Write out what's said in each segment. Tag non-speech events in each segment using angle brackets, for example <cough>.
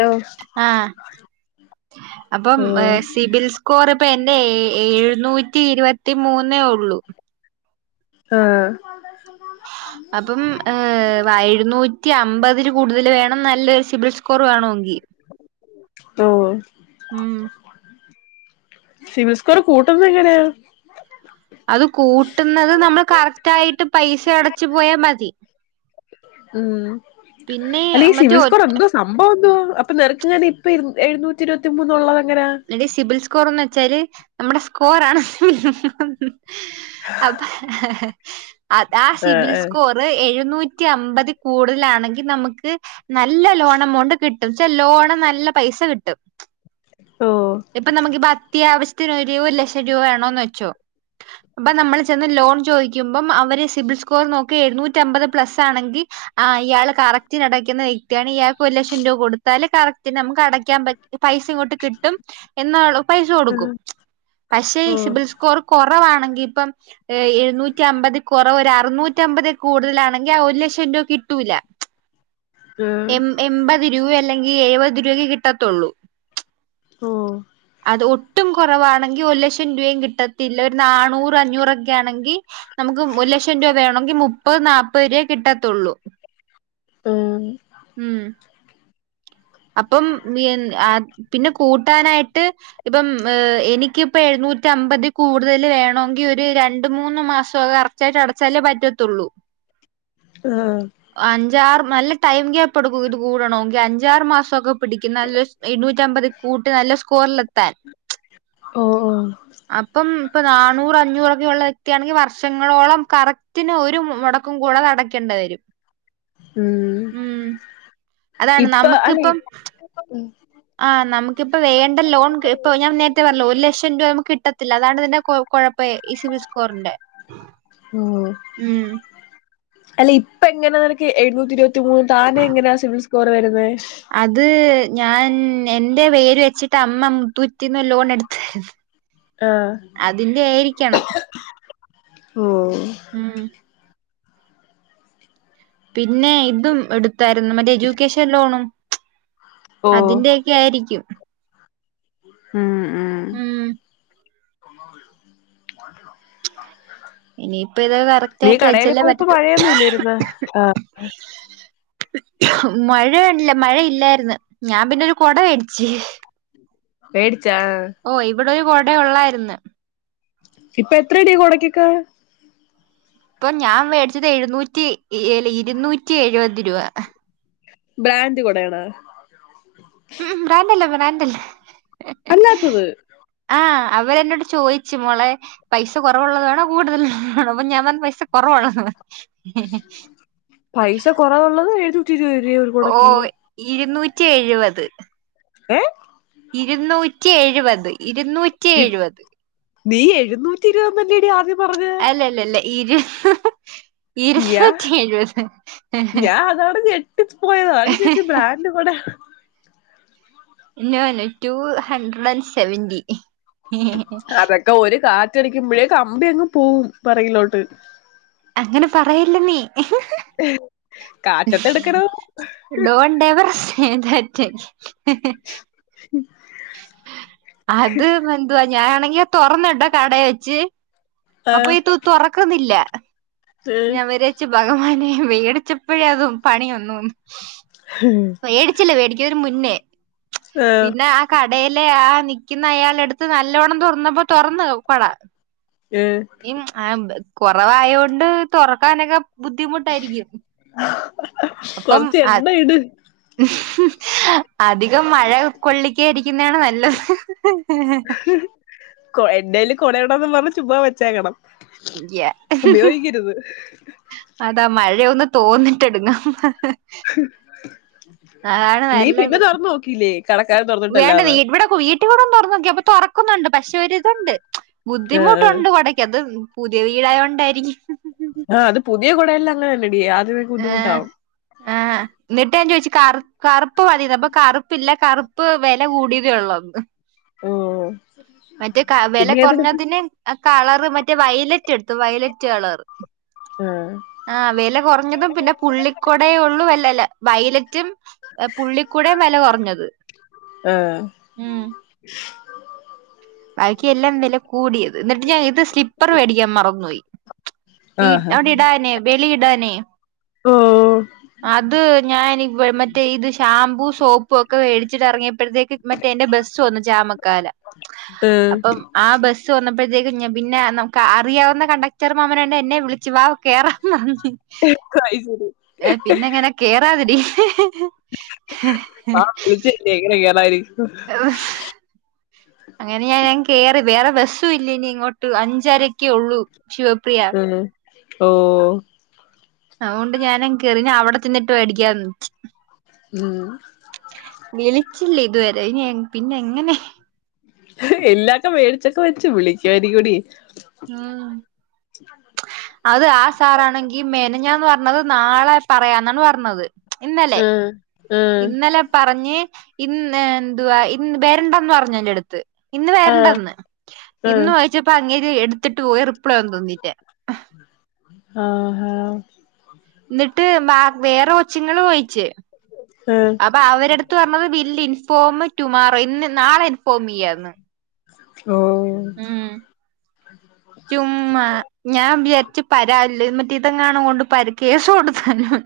ഓ ആ അപ്പം ഓ ഏ സിബിൽ സ്കോർ ഇപ്പെന്റെ ഏഴു നൂറ്റി ഇരുപത്തി മൂന്നേ ഉള്ളൂ ആ അപ്പം ഏ വായിഴുന്നൂ നൂറ്റി അമ്പതിൽ കൂടുതൽ വേണം നല്ലൊരു സിബിൽ സ്കോർ വേണെങ്കി ഉം ഉം സിവിൽ സ്കോർ കൂട്ടുന്നെങ്ങനെയാ അത് കൂട്ടുന്നത് നമ്മൾ കറക്റ്റായിട്ട് പൈസ അടച്ചു പോയാ മതി ഉം പിന്നെ അല്ല ഈ മറ്റേ ഒറ്റ സിവിൽസ്കോർ ഒന്തോ സംഭവംന്തേവാ അപ്പൊ നെക്കെങ്ങനെ ഇപ്പിരു എഴുന്നൂറ്റി ഇരുപത്തി മൂനുള്ള എടി സിബിൽ സ്കോറെന്ന് വെച്ചാല് നമ്മുടെ സ്കോറാണ് അപ്പ ആ ആഹ് സിബിൽ ആഹ് സ്കോറ് എഴുന്നൂ റ്റിയമ്പതി കൂടുതലാണെങ്കി നമ്മക്ക് നല്ല ലോൺ എമൗണ്ട് കി ലോണ് നല്ല പൈസ കിട്ടും ഓ ഇപ്പൊ നമുക്കിപ്പ അത്യാവശ്യ ത്തിനൊരു ഒരു ലക്ഷം രൂപ വേണോന്ന് വെച്ചോ അപ്പൊ നമ്മള് ചെന്ന് ലോൺ ചോദിക്കുമ്പം അവര് സിബിൽ സ്കോർ നോക്കി എഴുന്നൂറ്റി അമ്പത് പ്ലസ് ആണെങ്കി ആ ഇയാൾ കറക്റ്റ്നടയ്ക്കുന്ന വ്യക്തിയാണ് ഇയാൾക്ക് ഒരു ലക്ഷം രൂപ കൊടുത്താല് കറക്റ്റ് നമുക്ക് അടക്കാൻ പ പൈസിങ്ങോട്ട് എന്നാൾ പൈസ കൊടുക്കും ആഹ് പക്ഷേ ഈ ഓ സി ബിൽസ്കോർ കൊറവാണെ ഇപ്പം എഴുന്നൂറ്റി അമ്പതികുറവ് ഒരു അറുന്നൂറ്റമ്പത് കൂടുതലാണെങ്കിൽ ആ ഒരു ലക്ഷം രൂപ കിട്ടൂല്ല ആഹ് എം എംമ്പത് രൂപയല്ലെങ്കി എഴുപത് രൂപക്കെ കിട്ടത്തുള്ളൂ ഓ ഒട്ടും കുറവാണെങ്കിൽ ഒരു ലക്ഷം രൂപയും കിട്ടത്തില്ല ഒരു നാണൂറ് അഞ്ഞൂറൊക്കെ യാണെങ്കിൽ നമുക്ക് ഒരു ലക്ഷം രൂപ വേണമെങ്കിൽ മുപ്പത് നാല്പ്പത് രൂപയെ കിട്ടത്തുള്ളൂ ആഹ് ഉം അപ്പം <unintelligible> പിന്നെ കൂട്ടാനായിട്ട് ഇപ്പം ഏ എനിക്കിപ്പെഴുന്നൂ നൂറ്റമ്പതികൂടുതൽ വേണോങ്കി ഒരു രണ്ട് മൂന്ന് മാസം കററ്റായിട്ട് അടച്ചാലേ പറ്റത്തുള്ളൂ ആ അഞ്ചാറ് നല്ല ടൈം ഗ്യാപ്പെടുക്കും ഇത് കൂടണോങ്കി അഞ്ചാറ് മാസോക്കെ പിടിക്കും നല്ല എയൂറ്റമ്പത് കൂട്ട് നല്ല സ്കോറിലെത്താൻ ഓ ഓ അപ്പം ഇപ്പൊ നന്നൂറഞ്ഞൂറൊക്കെ ഉള്ള വ്യക്തിയാണെങ്കി വർഷങ്ങളോളം കറക്റ്റന് ഒരു മുടക്കും കൂടാതെ അടക്കണ്ടെ രും ഉം അതാണ് ഇപ്പൊ അല്ലെ <inaudible> നമുക്കിപ്പം ആ നമുക്കിപ്പ വേണ്ട ലോൺ ഇപ്പൊ ഞാൻ നേരത്തെ പറഞ്ഞല്ലോ ഒരു ലക്ഷം രൂപ നമുക്ക് കിട്ട ത്തില്ല അതാണ് ഇതിന്റെ കൊ കൊഴപ്പം ഈ സിബിൽസ്കോറിന്റെ ഉം ഉം അല്ല ഇപ്പ എങ്ങനെ നിനക്ക് എഴുന്നൂറ്റിരുപത്തി മൂന്ന് താനെ യിങ്ങനെ സിബിൽ സ്കോർ വരുന്നെ അത് ഞാൻ എന്റെ പേര് വെച്ചിട്ട് അമ്മ മു തുുറ്റിന്ന് ലോൺ എടുത്തരുന്നു ആഹ് അതിന്റെ ആയിരിക്കണം മ്മ് ഉം പിന്നെ ഇതും എടുത്തായിരുന്നു മറ്റേ എജ്യൂക്കേഷൻ ലോണും ഓ അതിന്റെൊക്കെ ആയിരിക്കും ഹം ഉം ഒന്ന ഇനിയിപ്പ ഇത് കറക്റ്റ് നീ ആയിട്ട് കടൽ വെച്ചല്ലേ പോയപ്പോ പറ്റത്തു മഴയൊന്നും ഇല്ലരുന്ന ആ ഉം മഴയണല്ല മഴ ഇല്ലായിന്ന് ഞാൻ പിന്നെരു കൊട മേടിച്ചേ മേടി ഓ ഇവിടെ ഒരു കുട ഉള്ളായിര് ന്ന് ഇപ്പൊ എത്ര അടയാ കൊടക്കക്ക ഇപ്പൊ ഞാൻ മേടിച്ചത് എഴുന്നൂറ്റി ഏ ഇരുന്നൂറ്റി എഴുപത് രൂപ ബ്രാൻഡ് കൂടെയണ ഉം ബ്രാഡല്ല ബ്രാഡല്ല അല്ലാത്തത് ആ അവര എന്നോട്ട് ചോദിച്ചു മോളെ പൈസ കുറവുള്ളത് വേണോ കൂടുതല വേണം അപ്പൊ ഞാൻ വന്ന പൈസ കുറവുള്ളത് പൈസ കറാവല്ലത് ഓ ഇരുന്നൂറ്റി എഴുപത് ഏ ഇരുന്നൂറ്റി എഴുപത് ഇരുന്നൂറ്റി എഴുപത് നീ എഴുന്നൂറ്റി ഇരുപതല്ലടി ആദ്യം പറഞ്ഞത് ഇരുപറ്റി എഴുപത് ഞാൻ അതാണ് ഞെട്ടി പോയത് അതാണ് ചേച്ചി ബ്രാൻഡ് കുട ഇന്ന ടു ഹണ്ട്രഡ് ആൻഡ് സെവന്റിി അതൊക്കെ ഒരു കാറ്റടിക്കുമ്പോഴേ കമ്പി അങ്ങ് പോകവും പറയിലോട്ട് അങ്ങനെ പറയില്ല നീ ആ ഡോൺ ഡേബർ സ്നേതറ്റ് അത് എന്വാ ഞാനാണെങ്കി തുറന്നുടോ കടയെ വെച്ച് ആ അപ്പൊ ഈത്ത്ത് തുറക്കുന്നില്ല ഏ ഞാൻ വിരാച്ച ഭഗവാനെ മേടിച്ചപ്പോഴേ അതും പണിയൊന്നുന്നു മേടിച്ചില്ല മേടിക്കതിന് മുന്നേ ആ പിന്നെ ആ കടയിലെ ആ നിക്കുന്ന അയാള എടുത്ത് നല്ലവണ്ണം തുൊറന്നപ്പോൊ തുറന്ന് പട ഏ കുറവായൊണ്ട് തുറക്കാനൊക്കെ ബുദ്ധിമുട്ടായിരിക്കും അപ്പം കൊറച്ച് എണ്ണ ഇട് അധികം മഴ കൊള്ളിക്കരിക്കും കൊ എന്റെൽ കൊടവിടന്ന് പറ ചുമ്മാ വെച്ചേക്കണം <unintelligible> ഉപയോഗിക്കരുത് അതാ മഴ ഴ ഒന്ന് തോന്നിട്ടെടുങ്ങും നീ പിന്നെ നല്ലത് തുറന്ന് നോക്കില്ലേ കടക്കാരൻ തുറന്നിട്ടല്ലാതെ ട്ടി കൂട തുറന്നോക്കി അപ്പൊ തുറക്കുന്നുണ്ട് പക്ഷെ ഒരിതുണ്ട് ആ ആ ബുദ്ധിമുട്ടുണ്ട് കുടക്ക് അത് പുതിയ വീടായോണ്ടായിരിക്കും ആ അത് പുതിയ കുടയെല്ലാം അങ്ങനെ തന്നെടി ആദ്യമക്ക് ബുദ്ധിമുട്ടാവും ആ എന്നിട്ട് ഞാൻ ചോദിച്ചു ക കറുപ്പ് മതി അപ്പൊ കറുപ്പില്ല കറുപ്പ് വില കൂടിയതേള്ളൂ <unintelligible> മ് മറ്റേ വെല. കൊറഞ്ഞതിന്. കളറ് മറ്റേ വയല റ്റ്. എടുത്ത്. വൈലറ്റ്കളർ ആ ആ. വെല. കൊറഞ്ഞതും. പിന്നെ പുള്ളികൊടെയെ. ഉള്ളൂ. വല്ലല്ല. വൈലറ്റും ഹേ. പുള്ളിക്കൂടേം. വെല കൊർഞ്ഞത് ആ ഉം ബാക്കി. എല്ലാം. വില കൂടിയത് ന്നിട്ട്ഞാൻ. ഇത്. സ്ലിപ്പർ. മേടിക്കാൻ മറന്നോയി. ഈ ആഹാ ട്ട. ഇടാനെ ബലി.. ഇടാനെ ഓ അത്. ഞാൻനിവ. മറ്റേ. ഇത് ഷാംമ്പൂ ഷോ പ്പൊക്കെ വെടിചിട്ടറങ്ങിയപ്പോഴത്തേക്ക് മറ്റേ എന്റെ ബസ്സ്‌ വന്നു. ചാമക്കാര ഏ അപ്പം. ആ. ബസ്സ്. വന്നപ്പെ ത്തേക്കും. പിന്നെ നമ്മക്ക്. അറിയാവുന്ന. കണ്ടക്ടർ മാമനന്നെ എന്നെ വിളിച്ചു വാ കേറാം പറഞ്ഞ് അയ്ശരി ഏ. പിന്നെങ്ങനെ. കേറാതി ടി ആ. വിളിച്ചല്ലേ എങ്ങനെ കേറാതി രി അങ്ങനെ. ഞൻ കേറി. വേറെ ബസ്സും ഇല്ല. ഇനി. ഇങ്ങോട്ട്. അഞ്ചരക്കേ ഒള്ളൂ ശിവപ്രിയ ഉം ഓ അവോണ്ട്. ഞാൻ കേറി. അവിടെ ചെന്നിട്ട്. വേടിക്കാന്ന് വെച്ച് ഉം വിളിച്ചില്ലേ. ഇതുവരെ. ഇനിഎ. പിന്നെ എങ്ങനെ എല്ലാക്കെ. മേടിച്ചൊക്കെ വെച്ചു വിളിക്ക്യയിരികൊടി ഉം അത്. ആ. സാറാണെങ്കി മെനഞ്ഞാന്ന്. പർഞ്ഞത്. നാളെ. പറയാന്നാണ്. പർഞ്ഞത് ആ ആ ഇന്നലെ. പറഞ്ഞി. ഇന്ന് എന്തുവാ. ഇൻ. വരണ്ടന്ന്. പർഞ്ഞു. എന്റെടുത്ത് ഇന്ന് ആ വരണ്ടന്ന് ആ ഇന്ന് വോയിച്ച പ്പോ. അങ്ങേര്. എടുത്തിട്ട് പോയ റിപ്ലൈഒന്നും. തന്നില്ല ആ, ഹാ ന്നിട്ട്. ബാ. വേറെ. കൊച്ചുങ്ങള്. വോയിച് ആ അപ്പൊ. അവരെടുത്ത്. പർഞ്ഞത്. ബില്ലി. Inform. ടുമാറോ. ഇന്ന്. നാളെ ഇൻഫോം. യ്യാന്ന് ഓ മ്മ്. ചുമ്മ. ഞാൻ. വിചാരിച്ചു. പരാ മറ്റേ. ഇതെങ്ങാണും. ഒണ്ട്. പരികേസ് കൊടുത്താലോന്ന്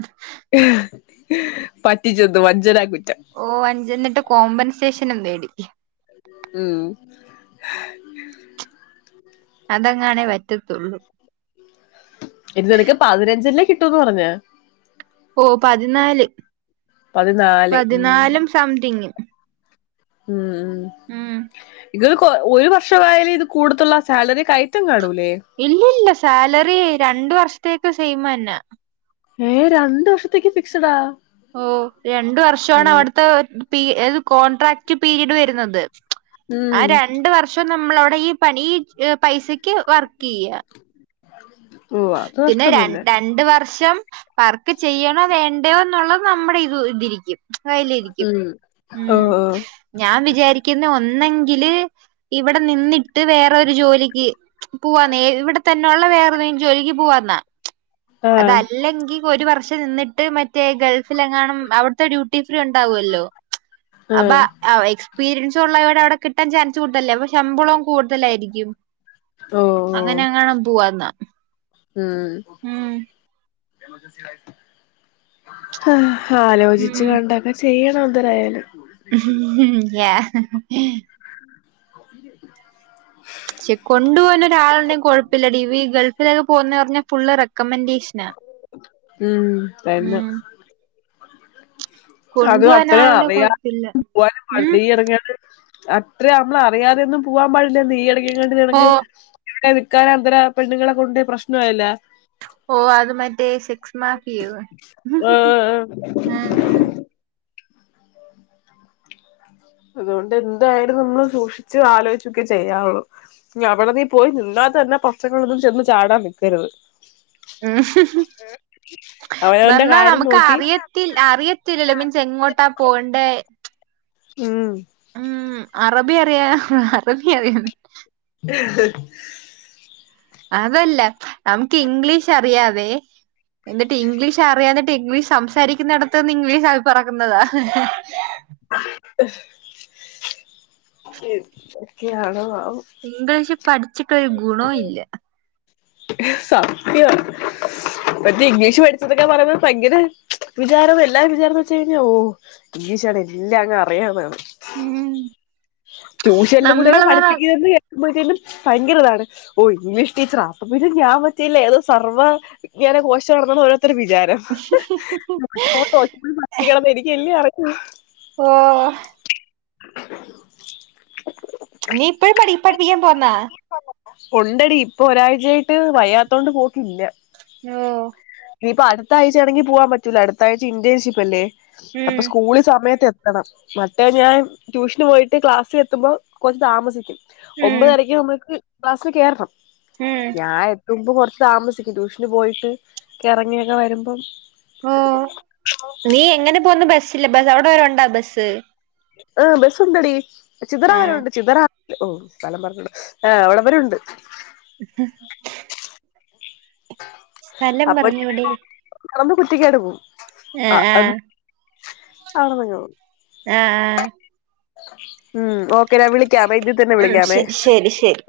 പറ്റിചെന്ത്‌. വഞ്ചനാ. കു ഓ. അഞ്ചന്നിട്ട്. കോമ്പൻസേഷനും. തേടി ഉം അതെങ്ങാനേ. വറ്റതൊള്ളൂ ഇനി. നിനിക്ക്. പതിനഞ്ചല്ലേ കിട്ടൂന്ന് പറഞ്ഞേ ഓ. പതിനാല്. പതിനാല് പതിനാലും. സംതിങ് മ്മ്. ഉം ഇത് ഒരു വർഷമായാൽ. ഇത് കൂടത്തൊള്ളൂ സാലറി കയറ്റം കാണു ലെ ഇല്ലല്ല. സാലറി. രണ്ടു വർഷത്തേക്ക് സെയ്മെന്നെ ഏ. രണ്ടു. വർഷത്തേക്ക് ഫിക്സ്ഡാ ഓ, രണ്ട്. വർഷാണ്. അവിടുത്തെ പി. ഏത്. Contract period. വരുന്നത് ആ ഉം രണ്ട് വർഷം നമ്മളവിടെ ഈ പണി ഈ. പൈസ ക്ക് വർക്കെയ്യാ ഉവ്വാ അത്. നഷ്ടംതന്നെ പർക്ക്. ചെയ്യണോ. വേണ്ടയോ. എന്നുള്ളത്. നമ്മുടെ ഇത് ഇതിരിക്കും കയ്ല. ഇരിക്കും. ഉം ഓ മ്. ഓ ഞാൻ വിചാരിക്കുന്ന ഒന്നെങ്കില് ഇവിടെ. നിന്നിട്ട് വേറരു ജോലിക്ക്. ച്. പോവാന്ന്. എ. ഇവിടെ തന്നെ ഉള്ള വേറൊരു ജോലിക്ക്. പോവാന്ന. ആഹ് അതല്ലെങ്കി. ഒരു വർഷ് നിന്നിട്ട് മറ്റേ. ഗൾഫിലെങ്ങാനും അവിടുത്തെ. ഡ്യൂട്ടി ണ്ടാവോല്ലോ. ച്. അപ്പ. ആഹ് അവ. സ്പീരി യൻസ് റ്റുള്ളവരെ അവിടെ കിട്ടാൻ ചാൻസ് കൂടുതലല്ലേ അപ്പ ശമ്പളവും കൂടുതലായിരിക്കും. ഓ ഓ അങ്ങനെ അങ്ങണ പോവാന്നാ ഉം ഉം ഹ ഹാലോചിച്ച് കണ്ടക്കെ ചെയ്യണം അന്തരായാലും ഉം യ <inaudible> ശെ കൊണ്ട് പോകൻ ഒരാളുണ്ടെങ്കി കുഴപ്പില്ലടീ ഈ ഗൾഫിലേക്ക് പോവുന്ന പറഞ്ഞാ പുള്ളേരെ റക്കമന്റേഷന ഉം തന്നെ ഉം അതും കൊണ്ടുപോകാൻ അത്രയും ആളുണ്ടെങ്കിൽ അറിയ കുഴപ്പമില്ല പോവാൻ ഉം പള്ളി ഇറങ്ങേണ്ട അത്ര നമ്മള അറിയാതെ ഒന്നും പോവാൻ പാടില്ല. നീ ഇടക് ഓ <unintelligible> <unintelligible> അന്തര പെണ്ണുങ്ങളെ കൊണ്ട് പ്രശ്ന ആയില്ലെ ഓ അത് മറ്റേ ശ കസ് മാഫി ഏഹ് അതുകൊണ്ട് എന്തായാലും നമ്മൾ സൂക്ഷിച്ച് ആലോചിച്ചൊക്കെ ചെയ്യാവുള്ളൂ. അവിടെ നീ പോയി നി ന്ന തന്നെ പ്രശ്നങ്ങളിനൊന്നും ചെന്ന് ചാടാൻ നിക്കരുത്. ഉം ഹ്ഹ് അവനവന്റെ എന്നാൽ കാര്യം നമുക്ക് നോക്കി അറിയത്തി അറിയത്തില്ലല്ലോ മീൻസ് എങ്ങോട്ടാ പോകേണ്ട ഉം ഉം അറബി അറിയ ഹ അറബി അറിയാ ഹ്ഹ് അതല്ല നമുക്ക് ഇംഗ്ലീഷ് അറിയാതെ എന്നിട്ട് ഇംഗ്ലീഷ് അറിയാഞ്ഞിട്ട് ഇംഗ്ലീഷ് സംസാരിക്കുന്നിടത്തന്ന് ഇംഗ്ലീഷ് ആയി പറക്കുന്നതാ എന്തക്ക്യ ആണോ ആവോ ഇംഗ്ലീഷിൽ പഠിച്ചിട്ടൊരു ഗുണം ഇല്ല സത്യ മറ്റേ ഇംഗ്ലീഷ് പഠിച്ചതൊക്കെ പറയുമ്പോ ഭയങ്കര വിചാരം എല്ലാര വിചാരംന്ന് വെച്ച കഴിഞ്ഞാ ഓ ഇംഗ്ലീഷാണ് എല്ലാം അങ്ങ് അറിയാന്നാണ് ഉം ട്യൂഷനൽ കൂടെയ നമ്മള് പറ പഠിപ്പിക്കന്ന് കേ <unintelligible> ഭയങ്കരതാണ് ഓ ഇംഗ്ലീഷ് ടീച്ചറ അപ്പ പിന്ന ഞാൻ മറ്റേ ലതോ സർവ കോശ ഘടനം പറ ത്ര വിചാരം <unintelligible> എനിക്കല്ലെ അറിയു ഓ നീ ഇപ്പഴ പഠിപ്പിക്കാൻ പോന്നാ ഉണ്ടടി ഇപ്പൊ ഒരാഴ്ചയായിട്ട് വയ്യാത്തോണ്ട് പോക്കില്ല ഓ ഇനിയിപ്പ അടുത്ത ആഴ്ച ആണെങ്കിൽ പോവാൻ പറ്റൂല. അടുത്ത ആഴ്ച ഇന്റേഷിപ്പ്ല്ലേ ഉം അപ്പൊ സ്കൂള് സമയത്ത് എ ത്തണം മറ്റേ ഞാൻ ട്യൂഷന് പോയിട്ട് ക്ലാസ്സിൽ എത്തുമ്പോൾ കൊറച്ച് താമസിക്കും. ഉം ഒമ്പതരക്ക് നമ്മുക്ക് ക്ലാസ്സിൽ കേറണം. ഉം ഞാൻ എത്തുമ്പം കുറ ച്ച് താമസിക്കും. ട്യൂഷന് പോയിട്ട് ക റങ്ങിയൊക്കെ വരുമ്പം ഓ നീ എങ്ങനെ പോന്ന് ബസ്സില്ല ബ അവിടെ വരണ്ടാ ബസ് ആ് ബസ്സുണ്ടടി ചിദറ ആഹ് വരെ ഉണ്ട്. ചിദറ ഓ സ്ഥലം പറഞ്ഞോളു ആഹ് അവടെവരുണ്ട് ഹുഹ് അപ്പൊ പറഞ്ഞൂടെ പറമ്പ് കുറ്റിക്കാടു പോും. ആഹ് ആഹ് അവ്ട്ന്ന്ങ ആഹ് ആഹ് ഉം ഓക്കെ ഞാൻ വിളിക്കാമേ ഇതി തന്നെ ആഹ് ഉം വിളിക്കാമേ ശരി ശരി ശരി